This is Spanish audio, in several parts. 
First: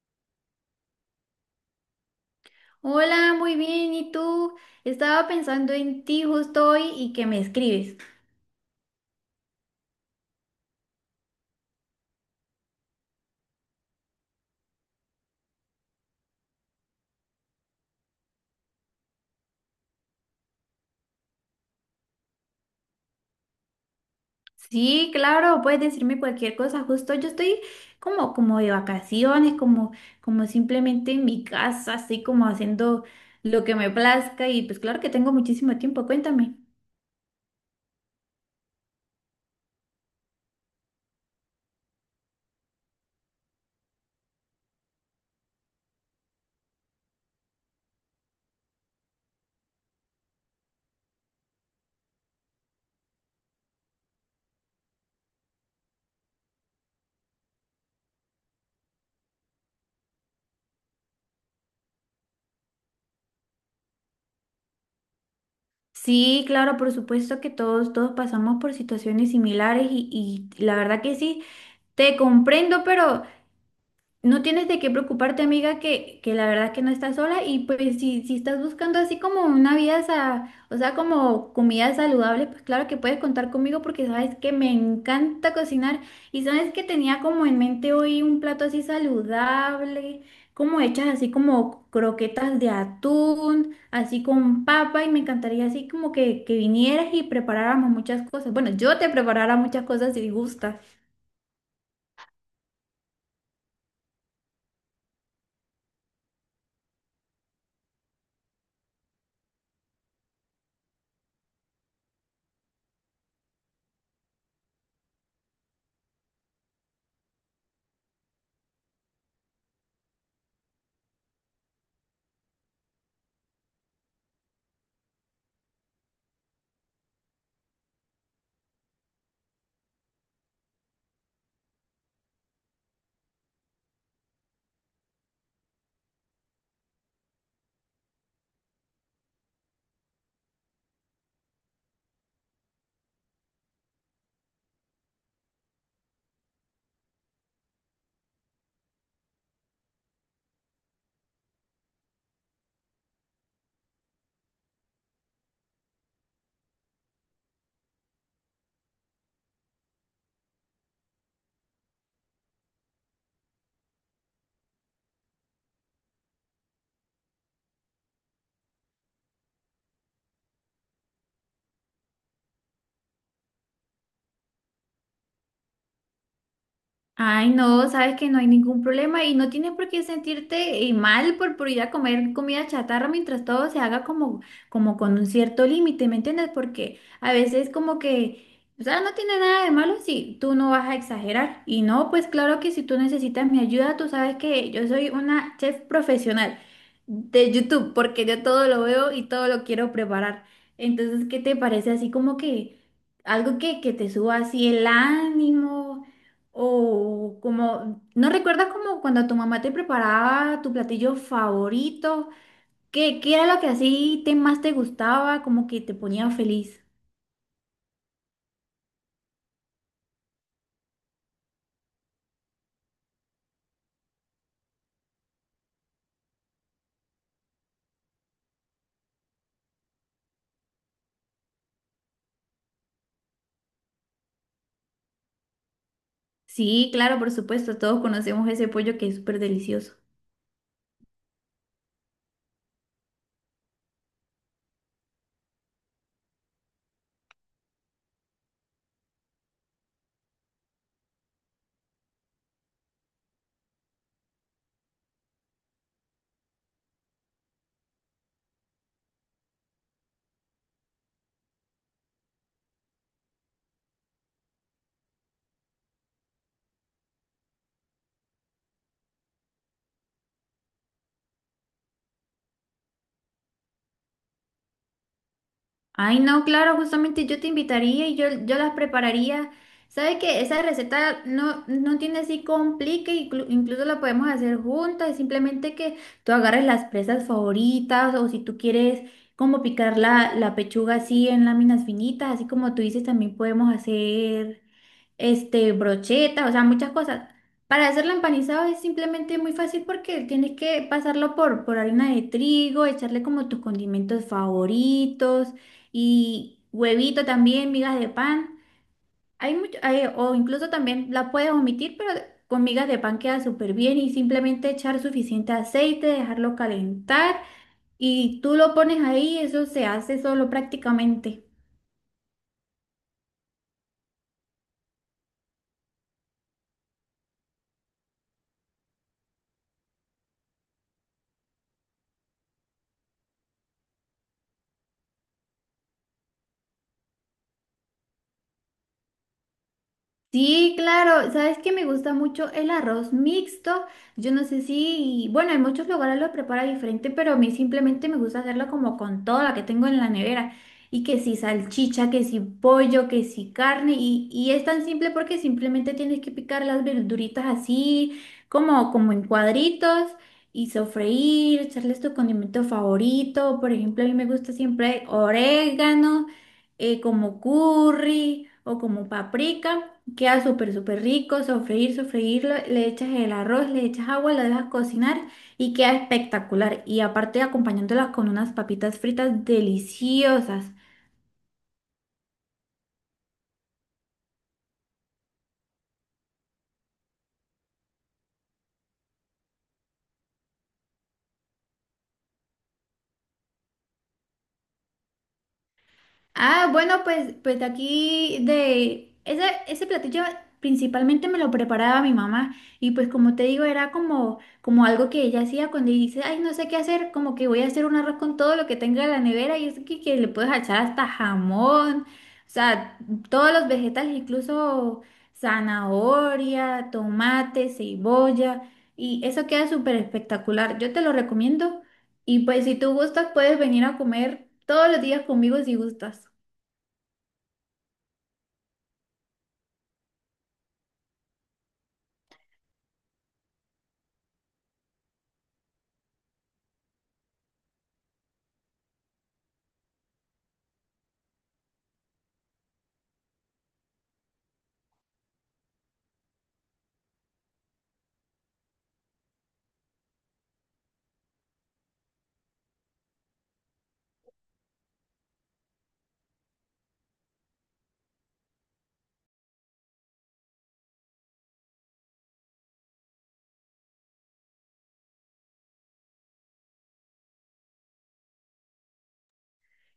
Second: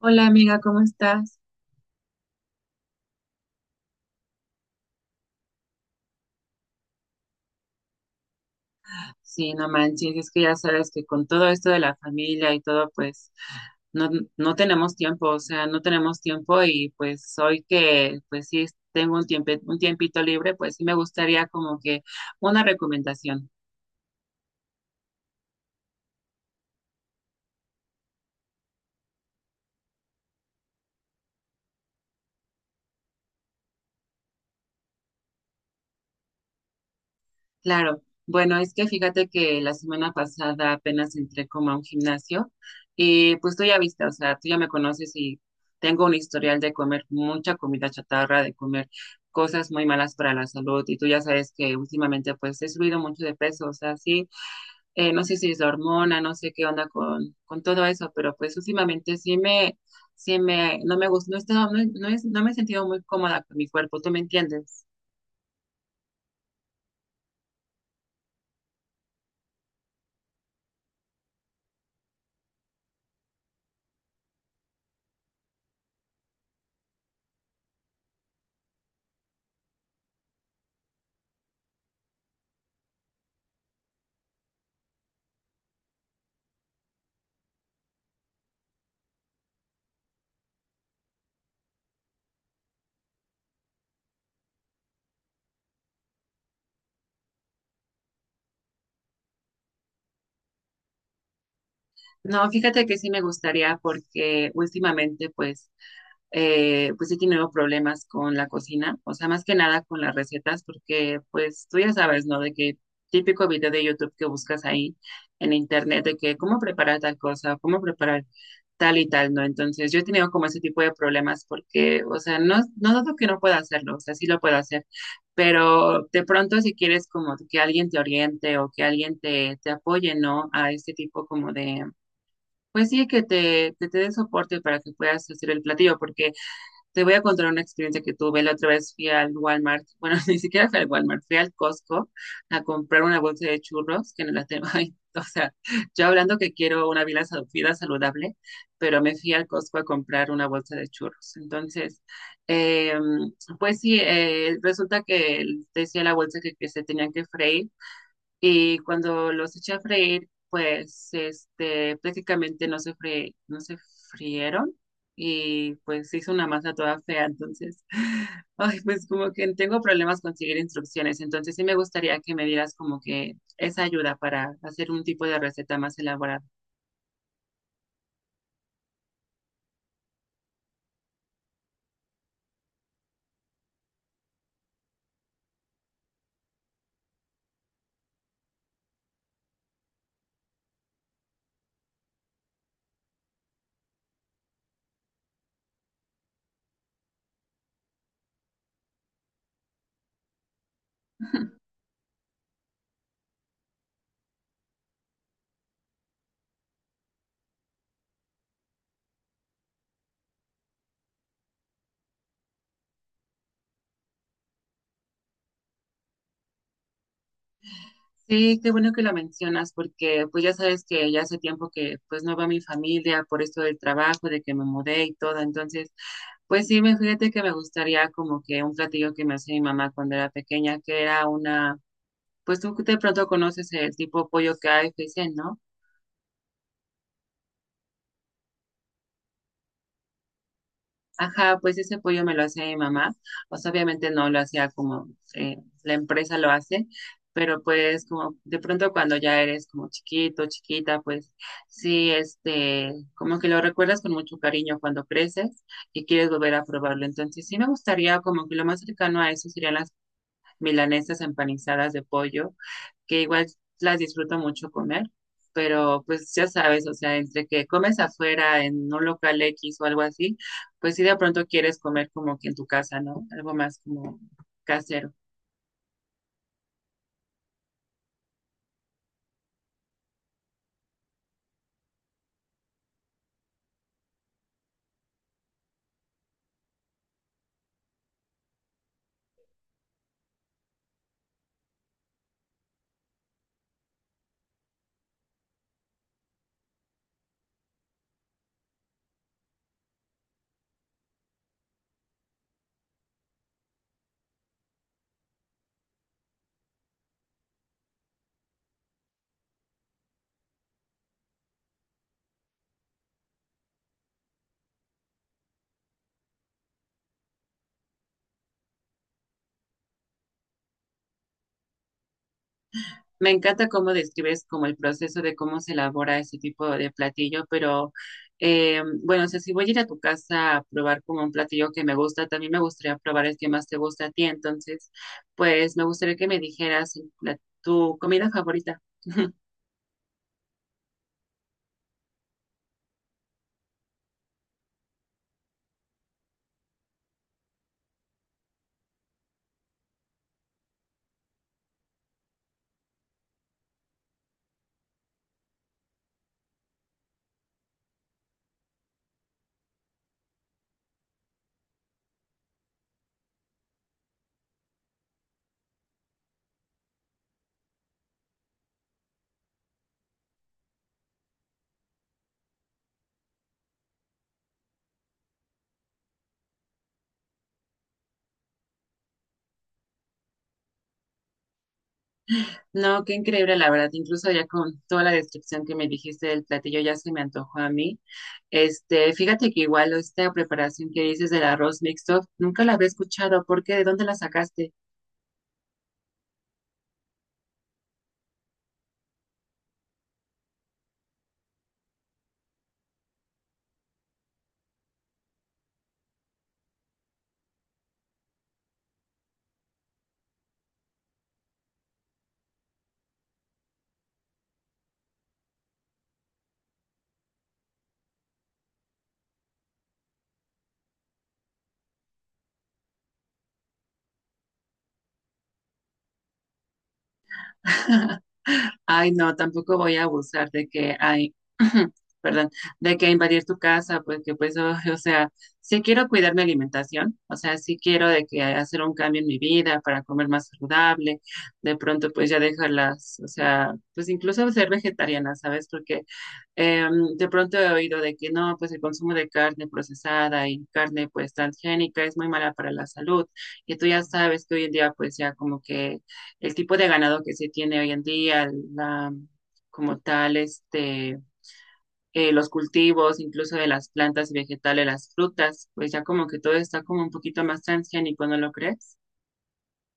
Hola amiga, ¿cómo estás? Hola, muy bien. ¿Y tú? Estaba pensando en ti justo hoy y que me escribes. Sí, no manches, es que ya sabes que con todo esto de la familia y todo, pues no, no tenemos tiempo, o sea, no tenemos tiempo y pues hoy que pues sí tengo un tiempo, un tiempito libre, pues sí me gustaría como que una recomendación. Sí, claro, puedes decirme cualquier cosa. Justo yo estoy como de vacaciones, como, como simplemente en mi casa, así como haciendo lo que me plazca. Y pues claro que tengo muchísimo tiempo. Cuéntame. Claro, bueno, es que fíjate que la semana pasada apenas entré como a un gimnasio y pues tú ya viste, o sea, tú ya me conoces y tengo un historial de comer mucha comida chatarra, de comer cosas muy malas para la salud y tú ya sabes que últimamente pues he subido mucho de peso, o sea, sí, no sé si es la hormona, no sé qué onda con todo eso, pero pues últimamente sí me, no me gusta, no, he estado- no, he- no he- no me he sentido muy cómoda con mi cuerpo, ¿tú me entiendes? Sí, claro, por supuesto que todos pasamos por situaciones similares y la verdad que sí, te comprendo, pero no tienes de qué preocuparte, amiga, que la verdad que no estás sola y pues si estás buscando así como una vida, o sea, como comida saludable, pues claro que puedes contar conmigo porque sabes que me encanta cocinar y sabes que tenía como en mente hoy un plato así saludable, como hechas así como croquetas de atún, así con papa y me encantaría así como que vinieras y preparáramos muchas cosas. Bueno, yo te preparara muchas cosas si gustas. No, fíjate que sí me gustaría porque últimamente pues pues sí he tenido problemas con la cocina, o sea, más que nada con las recetas, porque pues tú ya sabes, ¿no? De que típico video de YouTube que buscas ahí en internet, de que cómo preparar tal cosa, cómo preparar tal y tal, ¿no? Entonces yo he tenido como ese tipo de problemas porque, o sea, no dudo que no pueda hacerlo, o sea, sí lo puedo hacer, pero de pronto si quieres como que alguien te oriente o que alguien te apoye, ¿no? A este tipo como de pues sí, que te dé soporte para que puedas hacer el platillo, porque te voy a contar una experiencia que tuve. La otra vez fui al Walmart, bueno, ni siquiera fui al Walmart, fui al Costco a comprar una bolsa de churros, que no la tengo ahí. O sea, yo hablando que quiero una vida, vida saludable, pero me fui al Costco a comprar una bolsa de churros. Entonces, eh, pues sí, resulta que decía la bolsa que se tenían que freír y cuando los eché a freír, pues este, prácticamente no se frieron y pues se hizo una masa toda fea, entonces, ay, pues como que tengo problemas con seguir instrucciones, entonces sí me gustaría que me dieras como que esa ayuda para hacer un tipo de receta más elaborada. Ay, no, sabes que no hay ningún problema y no tienes por qué sentirte mal por ir a comer comida chatarra mientras todo se haga como, como con un cierto límite, ¿me entiendes? Porque a veces como que, o sea, no tiene nada de malo si tú no vas a exagerar. Y no, pues claro que si tú necesitas mi ayuda, tú sabes que yo soy una chef profesional de YouTube, porque yo todo lo veo y todo lo quiero preparar. Entonces, ¿qué te parece así como que algo que te suba así el ánimo? O como, ¿no recuerdas como cuando tu mamá te preparaba tu platillo favorito? ¿¿Qué era lo que así te, más te gustaba, como que te ponía feliz? Sí, qué bueno que lo mencionas porque pues ya sabes que ya hace tiempo que pues no va mi familia por esto del trabajo, de que me mudé y todo, entonces pues sí, me fíjate que me gustaría como que un platillo que me hacía mi mamá cuando era pequeña, que era una, pues tú de pronto conoces el tipo pollo que hay, ¿no? Sí, claro, por supuesto, todos conocemos ese pollo que es súper delicioso. Ajá, pues ese pollo me lo hace mi mamá. O sea, obviamente no lo hacía como eh, la empresa lo hace, pero pues como de pronto cuando ya eres como chiquito, chiquita, pues sí, este, como que lo recuerdas con mucho cariño cuando creces y quieres volver a probarlo. Entonces sí me gustaría como que lo más cercano a eso serían las milanesas empanizadas de pollo, que igual las disfruto mucho comer, pero pues ya sabes, o sea, entre que comes afuera en un local X o algo así, pues sí de pronto quieres comer como que en tu casa, ¿no? Algo más como casero. Ay, no, claro, justamente yo te invitaría y yo las prepararía. ¿Sabes qué? Esa receta no tiene así complique, incluso la podemos hacer juntas, simplemente que tú agarres las presas favoritas o si tú quieres como picar la pechuga así en láminas finitas, así como tú dices, también podemos hacer este, brocheta, o sea, muchas cosas. Para hacerlo empanizado es simplemente muy fácil porque tienes que pasarlo por harina de trigo, echarle como tus condimentos favoritos y huevito también, migas de pan. Hay mucho, o incluso también la puedes omitir, pero con migas de pan queda súper bien y simplemente echar suficiente aceite, dejarlo calentar y tú lo pones ahí, eso se hace solo prácticamente. Me encanta cómo describes como el proceso de cómo se elabora ese tipo de platillo, pero bueno, o sea, si voy a ir a tu casa a probar como un platillo que me gusta, también me gustaría probar el que más te gusta a ti. Entonces, pues me gustaría que me dijeras tu comida favorita. Sí, claro. ¿Sabes qué me gusta mucho? El arroz mixto. Yo no sé si, bueno, en muchos lugares lo prepara diferente, pero a mí simplemente me gusta hacerlo como con todo lo que tengo en la nevera. Y que si salchicha, que si pollo, que si carne. Y es tan simple porque simplemente tienes que picar las verduritas así, como, como en cuadritos. Y sofreír, echarles tu condimento favorito. Por ejemplo, a mí me gusta siempre orégano como curry o como paprika. Queda súper, súper rico, sofreír, sofreírlo, le echas el arroz, le echas agua, lo dejas cocinar y queda espectacular. Y aparte acompañándolas con unas papitas fritas deliciosas. No, qué increíble, la verdad. Incluso ya con toda la descripción que me dijiste del platillo ya se me antojó a mí. Este, fíjate que igual esta preparación que dices del arroz mixto, nunca la había escuchado. ¿Por qué? ¿De dónde la sacaste? Ah, bueno, pues de aquí de ese platillo principalmente me lo preparaba mi mamá y pues como te digo era como, como algo que ella hacía cuando dice, ay, no sé qué hacer, como que voy a hacer un arroz con todo lo que tenga en la nevera y es que le puedes echar hasta jamón, o sea, todos los vegetales, incluso zanahoria, tomate, cebolla y eso queda súper espectacular. Yo te lo recomiendo y pues si tú gustas puedes venir a comer todos los días conmigo si gustas. Ay, no, tampoco voy a abusar de que hay, perdón, de que invadir tu casa, porque pues, o sea, sí quiero cuidar mi alimentación, o sea, sí quiero de que hacer un cambio en mi vida para comer más saludable, de pronto pues ya dejarlas, o sea, pues incluso ser vegetariana, ¿sabes? Porque eh, de pronto he oído de que no, pues el consumo de carne procesada y carne pues transgénica es muy mala para la salud. Y tú ya sabes que hoy en día pues ya como que el tipo de ganado que se tiene hoy en día, la, como tal, este, los cultivos, incluso de las plantas y vegetales, las frutas, pues ya como que todo está como un poquito más transgénico, ¿no lo crees?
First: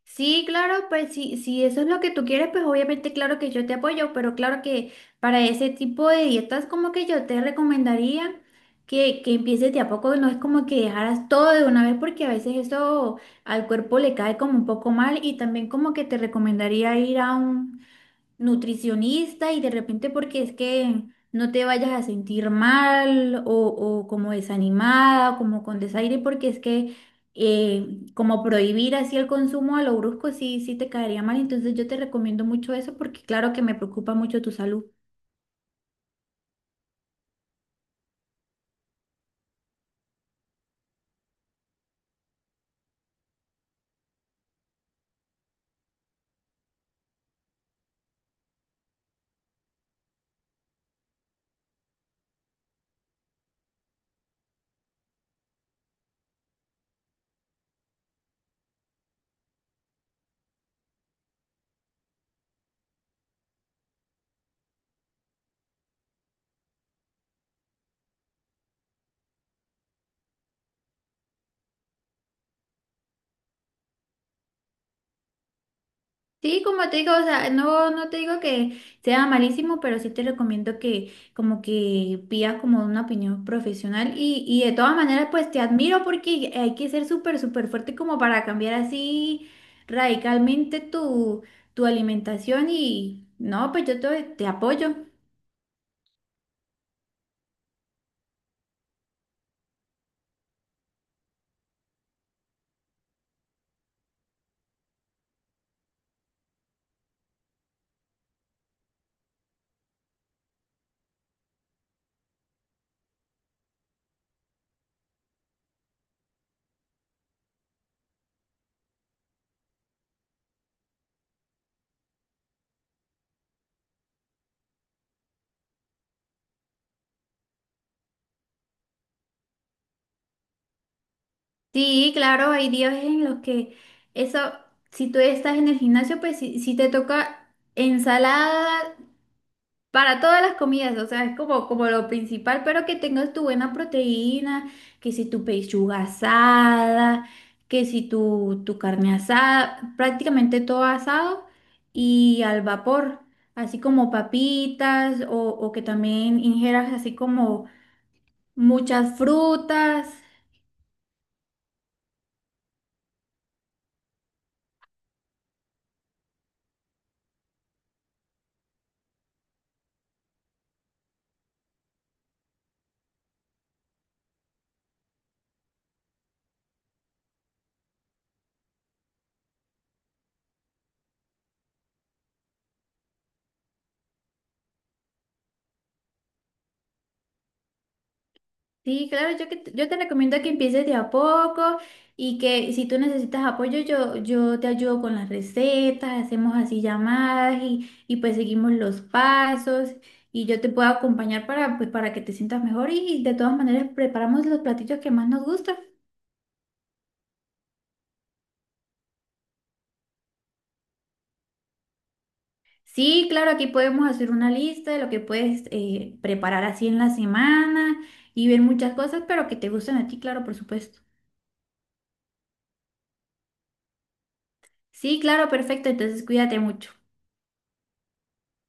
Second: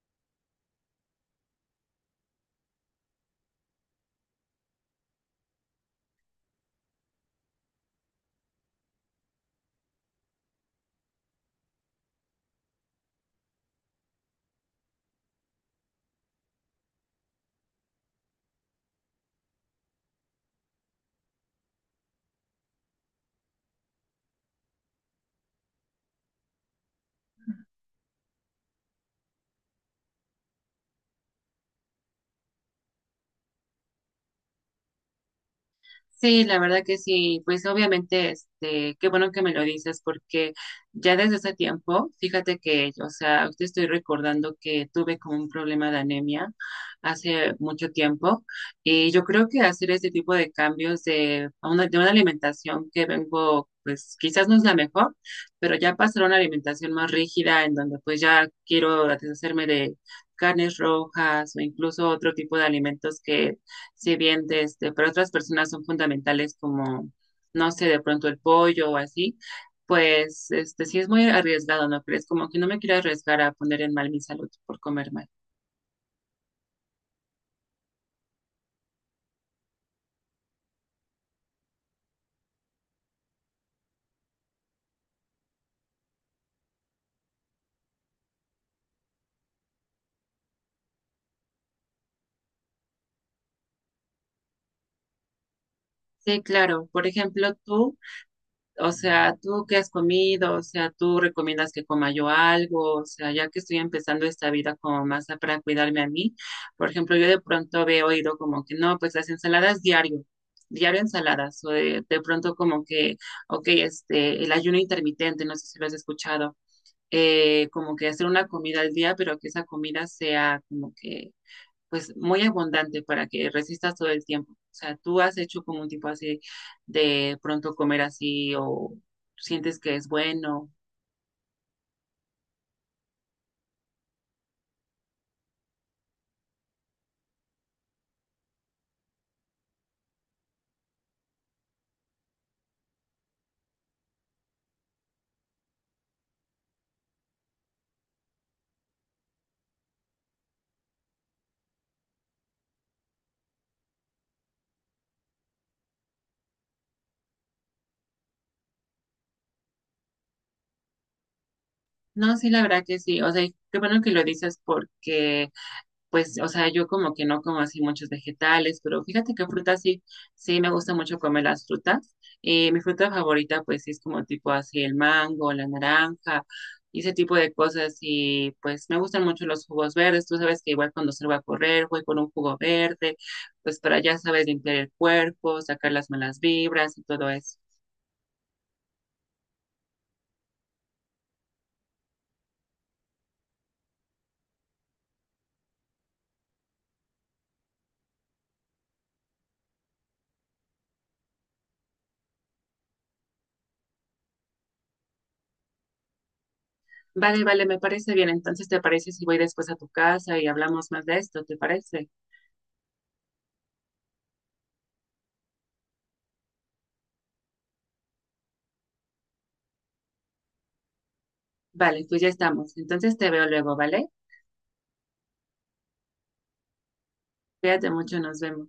Sí, claro, pues sí, si eso es lo que tú quieres, pues obviamente claro que yo te apoyo, pero claro que para ese tipo de dietas como que yo te recomendaría que empieces de a poco, no es como que dejaras todo de una vez porque a veces eso al cuerpo le cae como un poco mal y también como que te recomendaría ir a un nutricionista y de repente porque es que no te vayas a sentir mal o como desanimada, o como con desaire, porque es que como prohibir así el consumo a lo brusco sí, sí te caería mal. Entonces yo te recomiendo mucho eso porque claro que me preocupa mucho tu salud. Sí, la verdad que sí, pues obviamente, este, qué bueno que me lo dices, porque ya desde ese tiempo, fíjate que, o sea, te estoy recordando que tuve como un problema de anemia hace mucho tiempo, y yo creo que hacer este tipo de cambios de una alimentación que vengo, pues quizás no es la mejor, pero ya pasar a una alimentación más rígida, en donde pues ya quiero deshacerme de carnes rojas o incluso otro tipo de alimentos que si bien de este, para otras personas son fundamentales como, no sé, de pronto el pollo o así, pues este, sí es muy arriesgado, ¿no crees? Como que no me quiero arriesgar a poner en mal mi salud por comer mal. Sí, como te digo, o sea, no te digo que sea malísimo, pero sí te recomiendo que como que pidas como una opinión profesional y de todas maneras pues te admiro porque hay que ser súper, súper fuerte como para cambiar así radicalmente tu alimentación y no, pues yo te apoyo. Sí, claro. Por ejemplo, tú, o sea, ¿tú qué has comido? O sea, ¿tú recomiendas que coma yo algo? O sea, ya que estoy empezando esta vida como para cuidarme a mí, por ejemplo, yo de pronto había oído como que no, pues las ensaladas diario, diario ensaladas, o de pronto como que, ok, este, el ayuno intermitente, no sé si lo has escuchado, como que hacer una comida al día, pero que esa comida sea como que pues muy abundante para que resistas todo el tiempo. O sea, tú has hecho como un tipo así de pronto comer así o sientes que es bueno. Sí, claro, hay días en los que eso, si tú estás en el gimnasio, pues si te toca ensalada para todas las comidas, o sea, es como, como lo principal, pero que tengas tu buena proteína, que si tu pechuga asada, que si tu carne asada, prácticamente todo asado y al vapor, así como papitas o que también ingieras así como muchas frutas. No, sí, la verdad que sí. O sea, y qué bueno que lo dices porque pues, o sea, yo como que no como así muchos vegetales, pero fíjate que frutas sí, sí me gusta mucho comer las frutas. Mi fruta favorita, pues, sí es como tipo así el mango, la naranja, y ese tipo de cosas. Y pues me gustan mucho los jugos verdes. Tú sabes que igual cuando salgo a correr, voy con un jugo verde, pues para ya sabes limpiar el cuerpo, sacar las malas vibras y todo eso. Sí, claro, yo, yo te recomiendo que empieces de a poco y que si tú necesitas apoyo, yo te ayudo con las recetas, hacemos así llamadas y pues seguimos los pasos y yo te puedo acompañar para, pues, para que te sientas mejor y de todas maneras preparamos los platillos que más nos gustan. Vale, vale, me parece bien. Entonces, ¿te parece si voy después a tu casa y hablamos más de esto? ¿Te parece? Sí, claro, aquí podemos hacer una lista de lo que puedes preparar así en la semana y ver muchas cosas, pero que te gusten a ti, claro, por supuesto. Vale, pues ya estamos. Entonces te veo luego, ¿vale? Sí, claro, perfecto, entonces cuídate mucho. Cuídate mucho, nos vemos.